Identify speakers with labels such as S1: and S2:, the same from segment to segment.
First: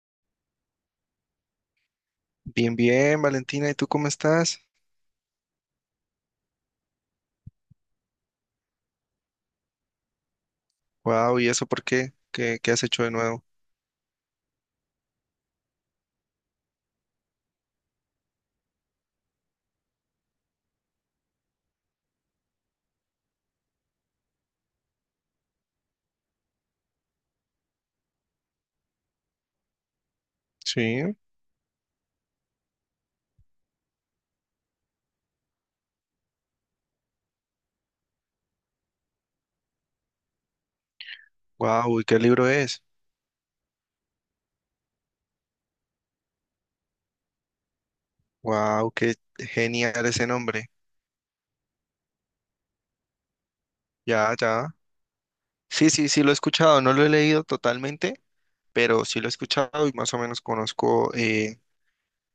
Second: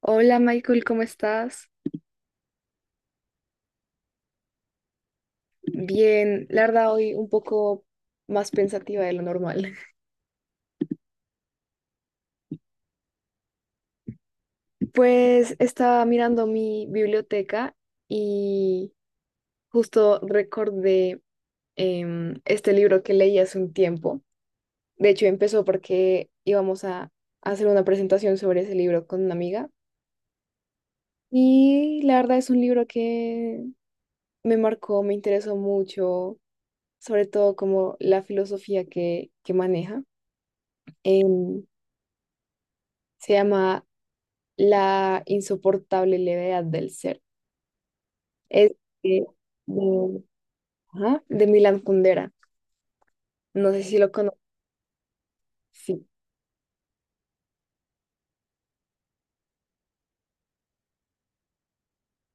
S1: Hola Michael, ¿cómo estás?
S2: Bien, bien, Valentina, ¿y tú cómo estás?
S1: Bien, la verdad hoy un poco más pensativa de lo normal.
S2: Wow, ¿y eso por qué? ¿Qué has hecho de nuevo?
S1: Pues estaba mirando mi biblioteca y justo recordé este libro que leí hace un tiempo. De hecho, empezó porque íbamos a hacer una presentación sobre ese libro con una amiga.
S2: Sí,
S1: Y la verdad es un libro que me marcó, me interesó mucho, sobre todo como la filosofía que maneja. Em,
S2: wow, ¿y qué libro es?
S1: Se llama La insoportable levedad del ser. Es
S2: Wow, qué
S1: de,
S2: genial
S1: de,
S2: ese nombre.
S1: ajá, de Milan Kundera. No sé si lo
S2: Ya,
S1: conoces.
S2: ya. Sí,
S1: Sí.
S2: sí, sí, lo he escuchado, no lo he leído totalmente, pero sí lo he escuchado y más o menos conozco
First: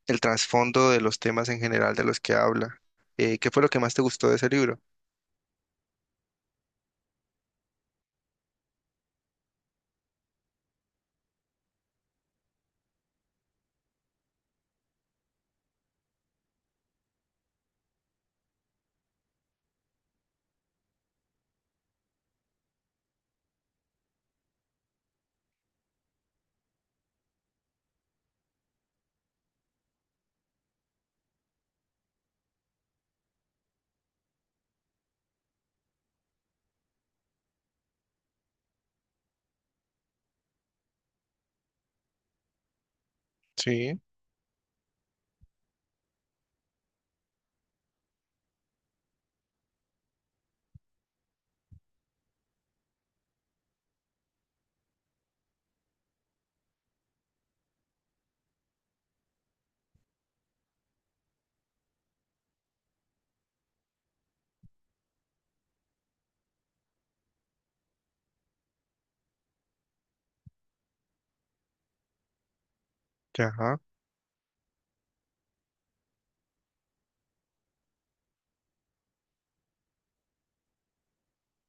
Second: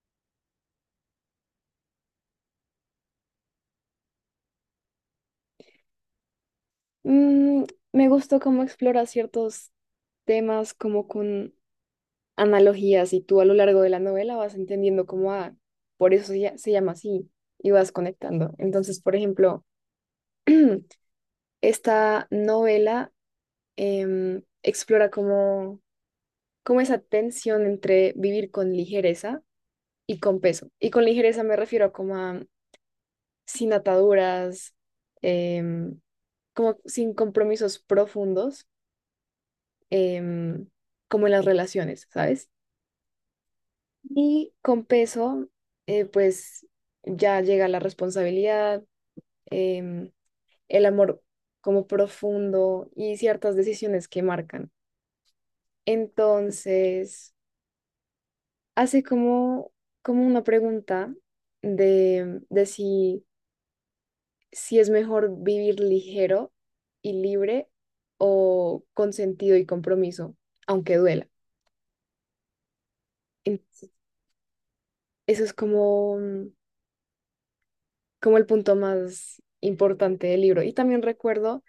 S2: el trasfondo de los temas en general de los que habla. ¿Qué fue lo que más te gustó de ese libro?
S1: Mm, me gustó cómo explora ciertos temas como con analogías y tú a lo largo de la novela vas entendiendo cómo, ah, por eso se llama así y vas conectando. Entonces, por ejemplo, esta novela explora como, como esa tensión entre vivir con ligereza y con peso. Y con ligereza me refiero como a sin ataduras, em, como sin compromisos profundos, em, como en las relaciones, ¿sabes?
S2: Sí,
S1: Y con peso, pues ya llega la responsabilidad, em, el amor como profundo y ciertas decisiones que marcan. Entonces, hace como, como una pregunta de si si es mejor vivir ligero y libre o con sentido y compromiso, aunque duela.
S2: ya, ajá.
S1: Entonces, eso es como, mm, como el punto más importante del libro. Y también recuerdo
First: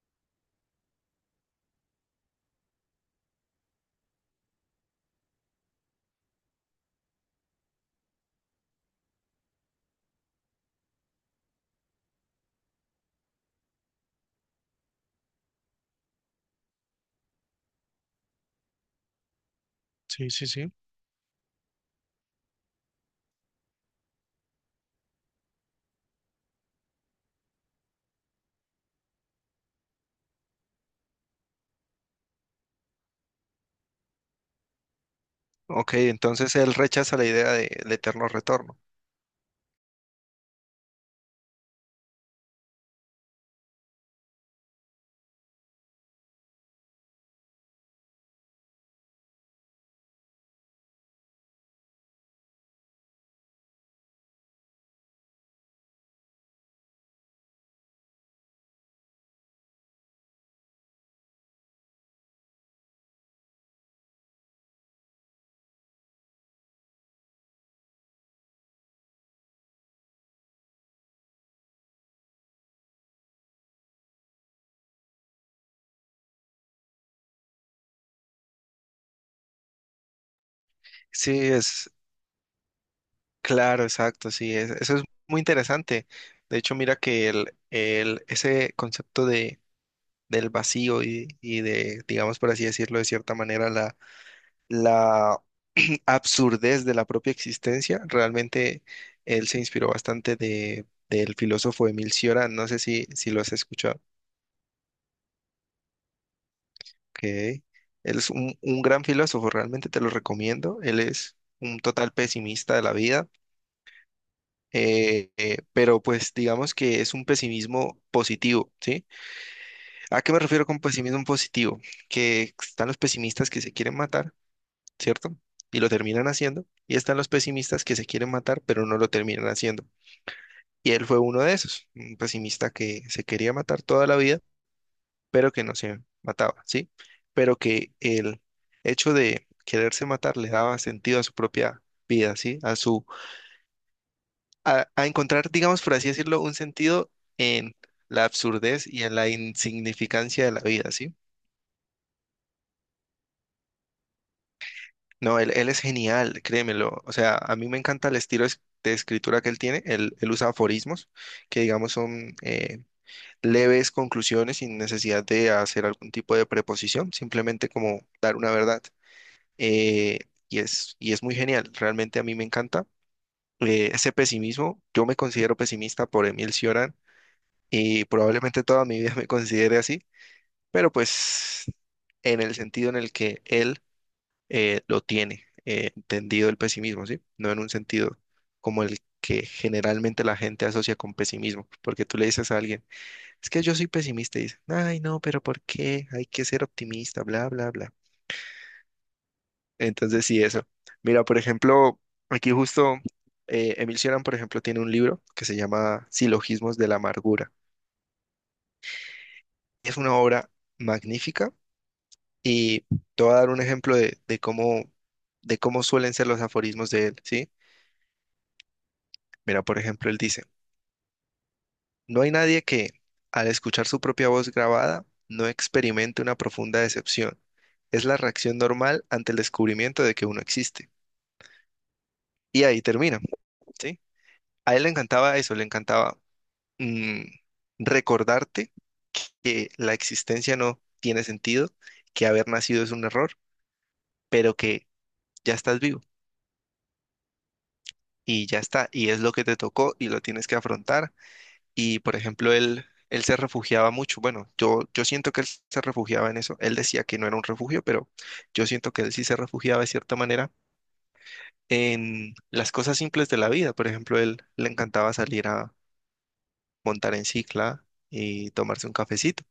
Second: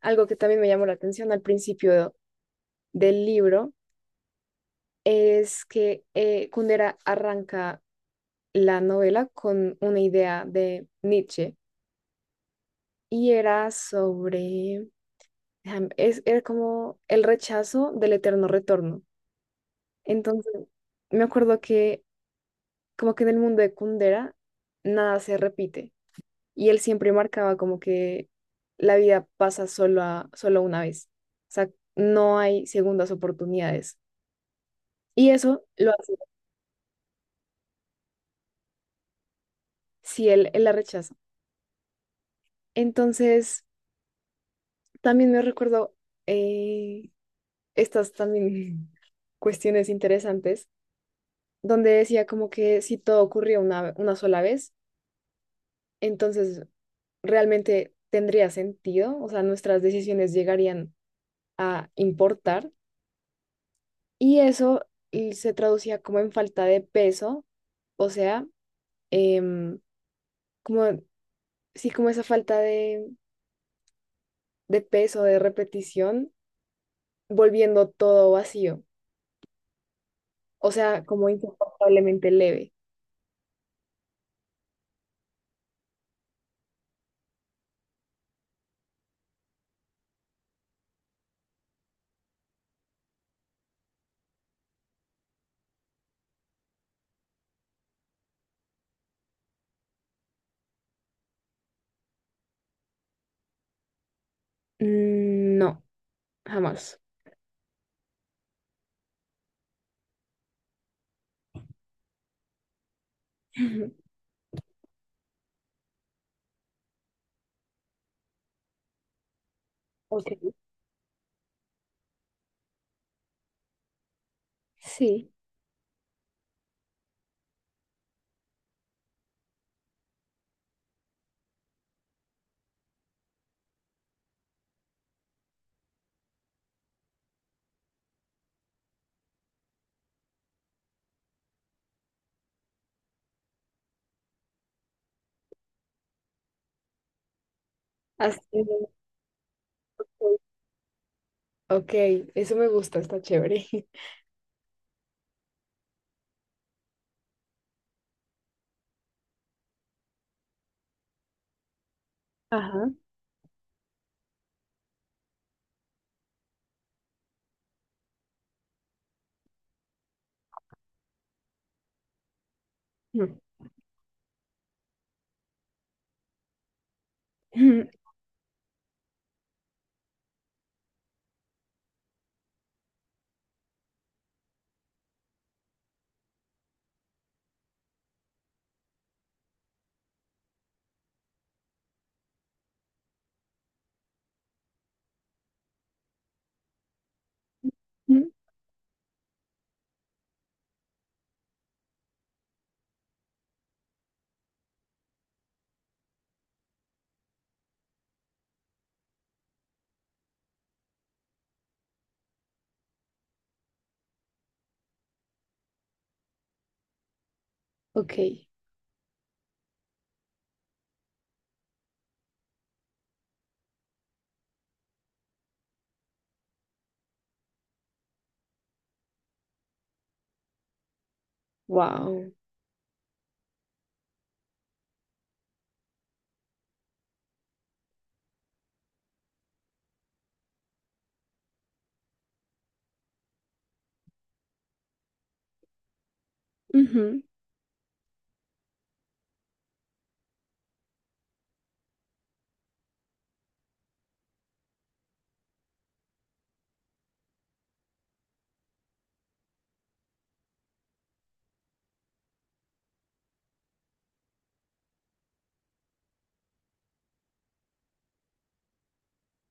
S1: algo que también me llamó la atención al principio del libro, es que Kundera arranca la novela con una idea de Nietzsche y era sobre, era como el rechazo del eterno retorno.
S2: Sí, sí,
S1: Entonces,
S2: sí.
S1: me acuerdo que como que en el mundo de Kundera nada se repite y él siempre marcaba como que la vida pasa solo, solo una vez. O sea, no hay segundas oportunidades. Y eso lo
S2: Ok,
S1: hace
S2: entonces él rechaza la idea del eterno retorno.
S1: si él la rechaza. Entonces, también me recuerdo eh, estas también cuestiones interesantes donde decía como que si todo ocurría una sola vez, entonces realmente tendría sentido, o sea, nuestras decisiones llegarían a importar y eso y se traducía como en falta de peso, o sea, em, como, sí, como esa falta de peso, de repetición, volviendo todo vacío, o sea, como
S2: Sí, es,
S1: insoportablemente leve.
S2: Claro, exacto, sí, eso es muy interesante. De hecho, mira que ese concepto de, del vacío y de, digamos por así decirlo, de cierta manera, la absurdez de la propia existencia, realmente él se inspiró bastante de, del filósofo Emil Cioran, no sé si lo has escuchado.
S1: Mm, no, jamás.
S2: Que él es un gran filósofo, realmente te lo recomiendo. Él es un total pesimista de la vida, pero pues digamos que es un pesimismo positivo, ¿sí? ¿A
S1: Ok,
S2: qué me refiero con pesimismo positivo? Que están los pesimistas que se quieren matar,
S1: sí,
S2: ¿cierto? Y lo terminan haciendo, y están los pesimistas que se quieren matar, pero no lo terminan haciendo. Y él fue uno de esos, un pesimista que se quería matar toda la vida, pero que no se mataba, ¿sí? Pero que el hecho de quererse matar le daba sentido a su propia vida, ¿sí? A, a encontrar, digamos, por así decirlo, un sentido en la
S1: así.
S2: absurdez y en la insignificancia de la vida, ¿sí?
S1: Ok, eso me gusta, está chévere.
S2: No, él es genial, créemelo. O sea, a mí me encanta el estilo de escritura que él tiene. Él usa aforismos que, digamos, son
S1: Ajá.
S2: leves conclusiones sin necesidad de hacer algún tipo de preposición, simplemente como dar una verdad. Eh, y es, y es muy genial, realmente a mí me encanta. Ese pesimismo, yo me considero pesimista por Emil Cioran y probablemente toda mi vida me considere así, pero pues en el sentido en el que él lo tiene entendido el pesimismo, ¿sí? No en un sentido como el que generalmente la gente asocia con pesimismo, porque tú le dices a alguien, es que yo soy pesimista y dice, ay, no, pero ¿por qué? Hay que ser optimista, bla, bla, bla. Entonces, sí, eso. Mira, por ejemplo, aquí justo Emil Cioran, por ejemplo, tiene un libro que se llama Silogismos de la Amargura. Es una obra magnífica. Y te voy a dar un ejemplo de cómo suelen ser los aforismos de él, ¿sí?
S1: Ok,
S2: Mira, por ejemplo, él dice, no hay nadie que, al escuchar su propia voz grabada, no experimente una profunda decepción. Es la reacción normal ante el descubrimiento de que uno existe.
S1: wow.
S2: Y ahí termina, ¿sí? A él le encantaba eso, le encantaba, mm, recordarte que la existencia no tiene sentido, que haber nacido es un error, pero que ya estás vivo.
S1: Ujú.
S2: Y ya está, y es lo que te tocó y lo tienes que afrontar. Y por ejemplo, él se refugiaba mucho, bueno, yo siento que él se refugiaba en eso, él decía que no era un refugio, pero yo siento que él sí se refugiaba de cierta manera en las cosas simples de la vida, por ejemplo, él le encantaba salir a montar en cicla y tomarse un cafecito,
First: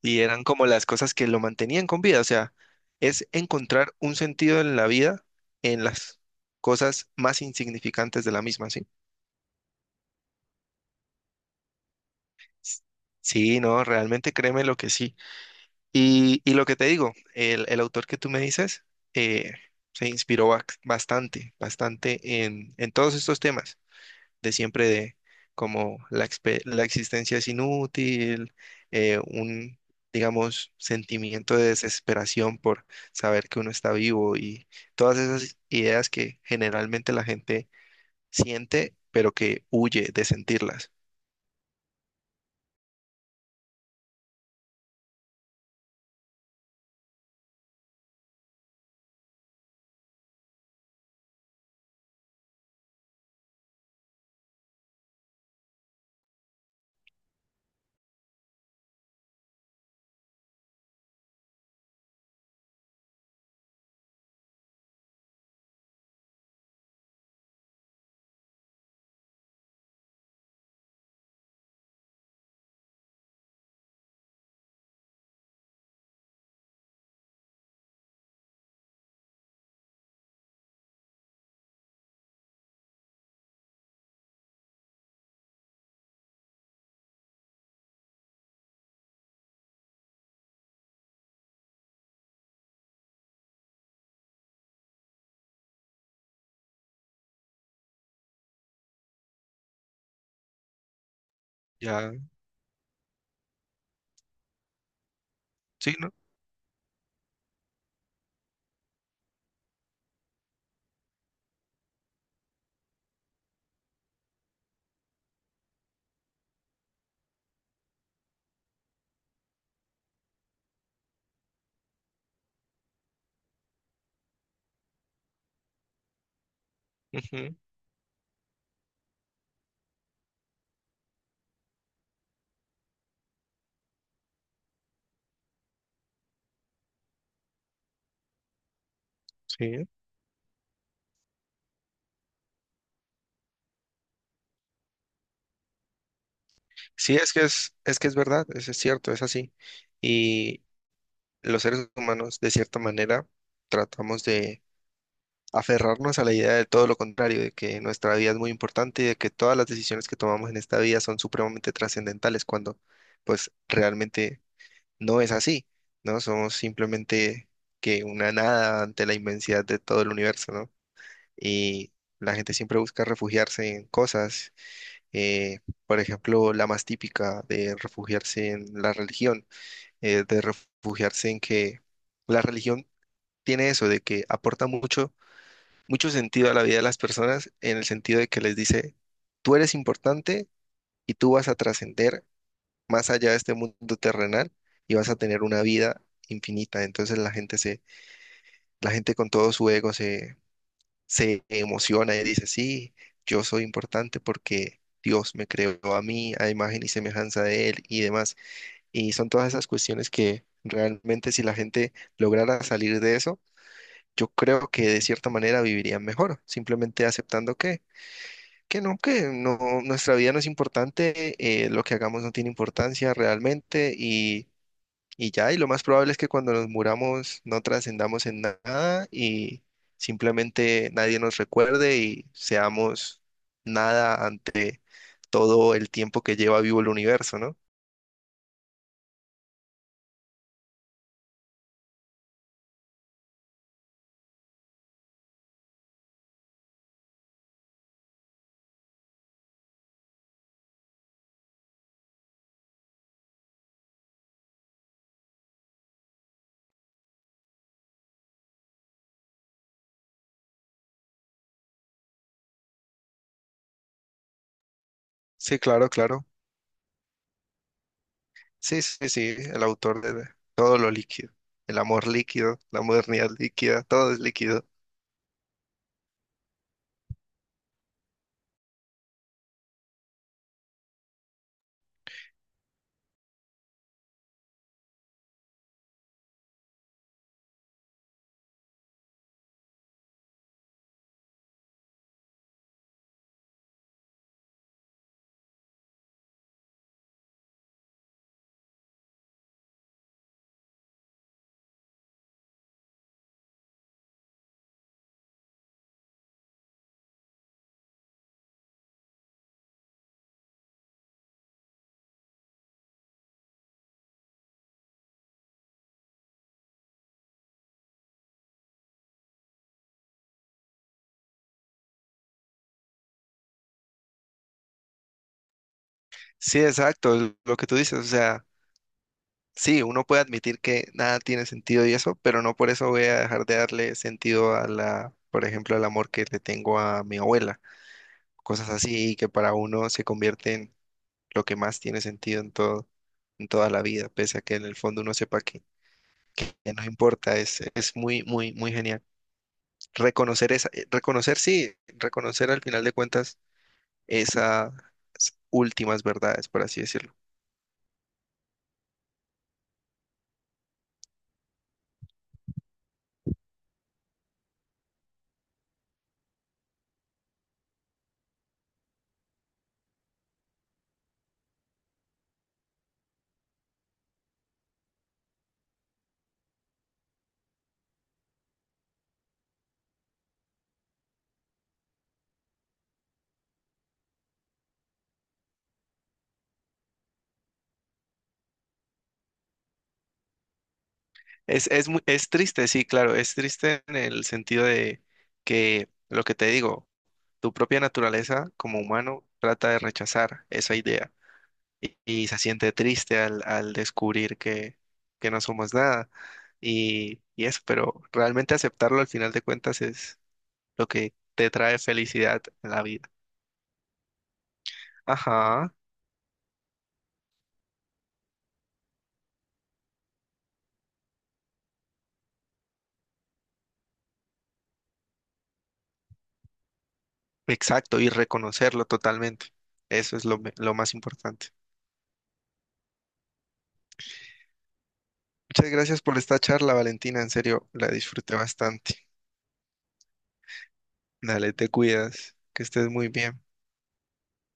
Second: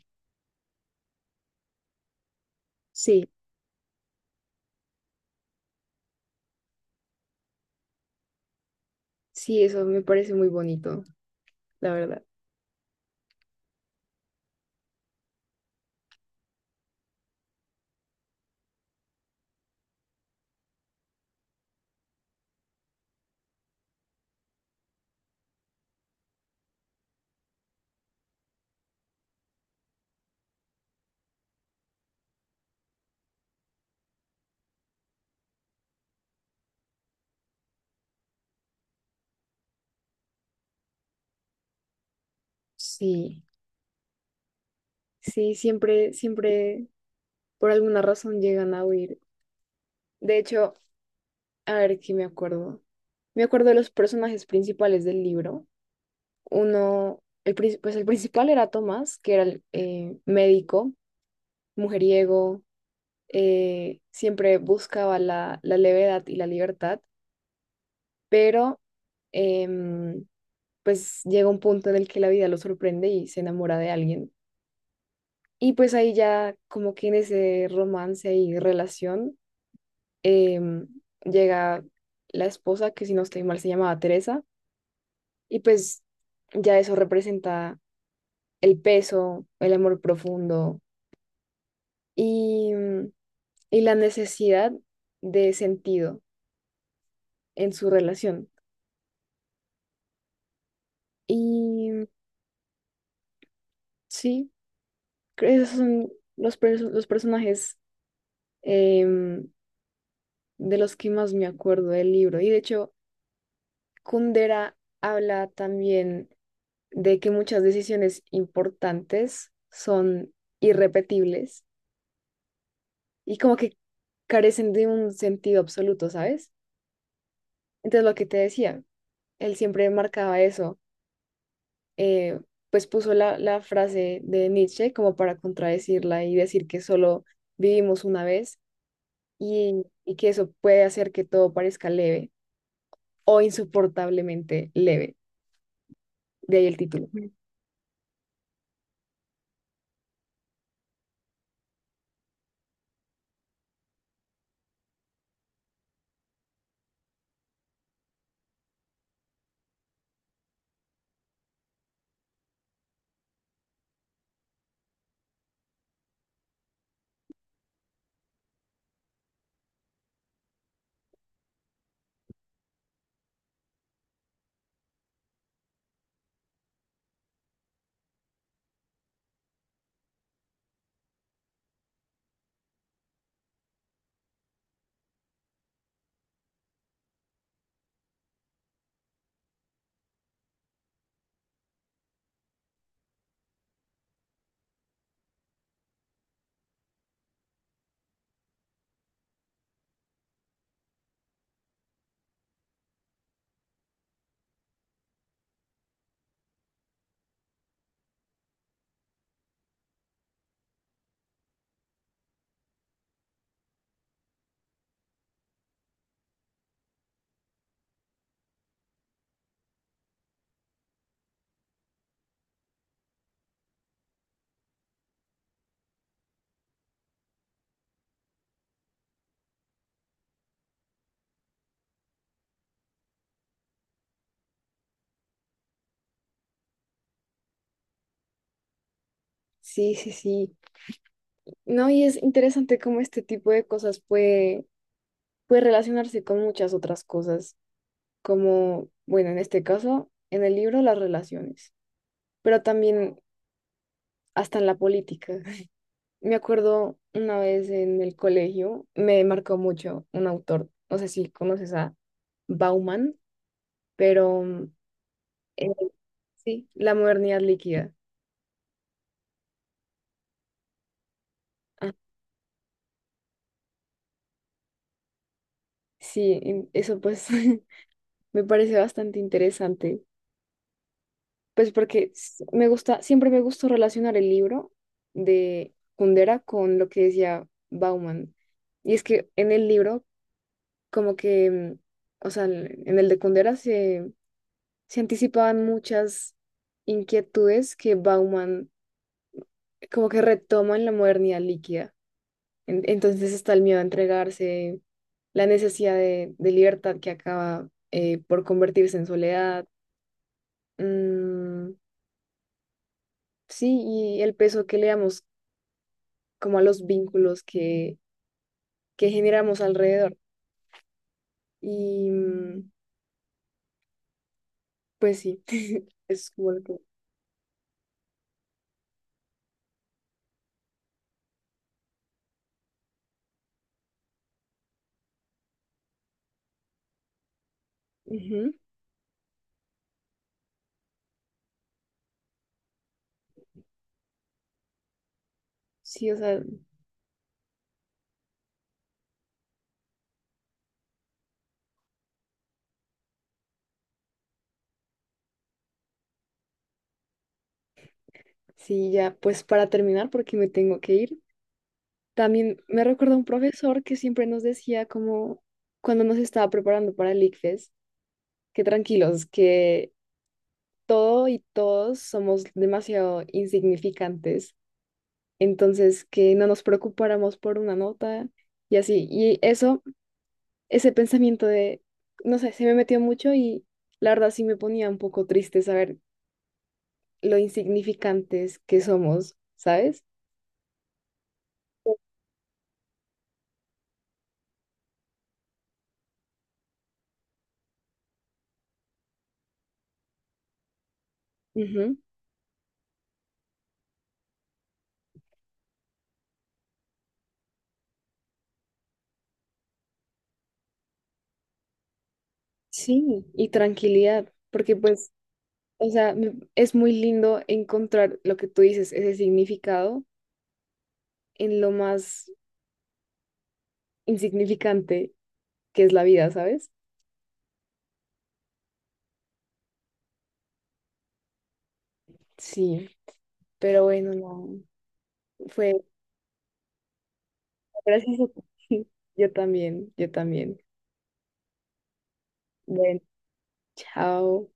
S2: y eran como las cosas que lo mantenían con vida, o sea,
S1: Sí,
S2: es encontrar un sentido en la vida en las cosas más insignificantes de la misma, ¿sí?
S1: sí, eso me parece muy bonito, la verdad.
S2: Sí, no, realmente créeme lo que sí. Y lo que te digo, el autor que tú me dices eh, se inspiró bastante, bastante en todos estos temas de siempre de como la existencia es inútil, eh, un, digamos, sentimiento de desesperación por saber que uno está vivo y todas esas ideas que generalmente la gente siente, pero que huye de sentirlas.
S1: Sí, sí, siempre, siempre, por alguna razón llegan a huir. De hecho, a ver qué me acuerdo. Me acuerdo de los personajes principales del libro. Uno, pues el principal era Tomás, que era el médico, mujeriego, siempre buscaba la levedad y la libertad, pero em, pues llega un punto en el que la vida lo sorprende y se enamora de alguien. Y pues ahí ya como que en ese romance y relación em, llega la esposa, que si no estoy mal se llamaba Teresa, y pues ya eso representa el peso, el amor profundo y, mm, y la necesidad de sentido en su relación. Y mm,
S2: Ya,
S1: sí, creo que esos
S2: sí,
S1: son
S2: ¿no?
S1: los personajes em, de los que más me acuerdo del libro. Y de hecho, Kundera habla también de que muchas decisiones importantes son irrepetibles y como que carecen de un sentido absoluto, ¿sabes?
S2: Ujú,
S1: Entonces, lo que te decía, él siempre marcaba eso, eh, pues puso la frase de Nietzsche como para contradecirla y decir que solo vivimos una vez
S2: sí.
S1: y que eso puede hacer que todo parezca leve o insoportablemente leve, de ahí el título.
S2: Sí, es que es verdad, es cierto, es así. Y los seres humanos, de cierta manera, tratamos de aferrarnos a la idea de todo lo contrario, de que nuestra vida es muy importante y de que todas las decisiones que tomamos en esta vida son supremamente trascendentales, cuando pues realmente no es así, ¿no? Somos simplemente que una nada ante la inmensidad de todo el universo, ¿no? Y la gente siempre busca refugiarse en cosas, eh, por ejemplo, la más típica de refugiarse en la religión, de refugiarse en que la religión tiene eso, de que aporta mucho, mucho sentido a la vida de las personas, en el sentido de que les dice, tú eres importante y tú vas a trascender más allá de este mundo terrenal y vas a tener una vida infinita. Entonces la gente con todo su ego se emociona y dice, sí, yo soy importante porque Dios me creó a mí, a imagen y semejanza de Él y demás. Y son todas esas cuestiones que realmente si la gente lograra salir de eso, yo creo que de cierta manera vivirían mejor, simplemente aceptando que, que no, nuestra vida no es importante, lo que hagamos no tiene importancia realmente y ya, y lo más probable es que cuando nos muramos no trascendamos en nada y simplemente nadie nos recuerde y seamos nada ante todo el tiempo que lleva vivo el universo, ¿no?
S1: Sí, sí, sí. No, y es interesante cómo este tipo de cosas puede relacionarse con muchas otras cosas, como, bueno, en este caso, en el libro, las relaciones, pero también hasta en la política. Me acuerdo una vez en el colegio, me marcó mucho un autor, no sé si conoces a Bauman, pero mm,
S2: Sí,
S1: eh,
S2: claro, claro.
S1: sí, La modernidad líquida.
S2: Sí, sí, sí, el autor de todo lo líquido, el
S1: Ah,
S2: amor líquido, la modernidad líquida, todo es líquido.
S1: sí, en- eso pues me parece bastante interesante. Pues porque s- me gusta, siempre me gustó relacionar el libro de Kundera con lo que decía Bauman. Y es que en el libro, como que, mm, o sea, en el de Kundera se anticipaban muchas inquietudes que Bauman como que retoma en la modernidad líquida. En- entonces está el miedo a entregarse, la necesidad de libertad que acaba por convertirse en soledad. Mm, sí, y el peso que le damos como a los vínculos que generamos alrededor. Y mm, pues sí, es como
S2: Sí,
S1: lo que...
S2: exacto, es lo que tú dices, o sea. Sí, uno puede admitir que nada tiene sentido y eso, pero no por eso voy a dejar de darle sentido a la, por ejemplo, al amor que le tengo a mi abuela.
S1: Ujú.
S2: Cosas así que para uno se convierte en lo que más tiene sentido en todo, en toda la vida, pese a que en el fondo uno sepa que
S1: Sí, o sea,
S2: ya no importa. Es muy, muy, muy genial. Reconocer esa, reconocer, sí, reconocer al final de cuentas esas últimas verdades, por así decirlo.
S1: sí, ya pues para terminar, porque me tengo que ir. También me recuerda un profesor que siempre nos decía como cuando nos estaba preparando para el ICFES, que tranquilos, que todo y todos somos demasiado insignificantes, entonces que no nos preocupáramos por una nota y así. Y eso ese pensamiento de, no sé, se me metió mucho y la verdad sí me ponía un poco triste saber lo insignificantes que somos, ¿sabes?
S2: Es, es triste, sí, claro, es triste en el sentido de que lo que te digo, tu propia naturaleza como humano trata de rechazar esa idea
S1: Ujú.
S2: y se siente triste al, al descubrir que no somos nada y, y eso, pero realmente aceptarlo al final de cuentas es lo que te trae felicidad en la vida.
S1: Sí, y tranquilidad, porque pues,
S2: Ajá,
S1: o sea, me- es muy lindo encontrar lo que tú dices, ese significado en lo más insignificante que es la vida, ¿sabes?
S2: exacto, y reconocerlo totalmente. Eso es lo, lo más importante.
S1: Sí, pero bueno, no,
S2: Muchas
S1: fue
S2: gracias por esta charla, Valentina, en serio, la
S1: gracias a
S2: disfruté
S1: ti.
S2: bastante.
S1: Yo también, yo también.
S2: Dale, te cuidas, que estés
S1: Bueno,
S2: muy bien.
S1: chao.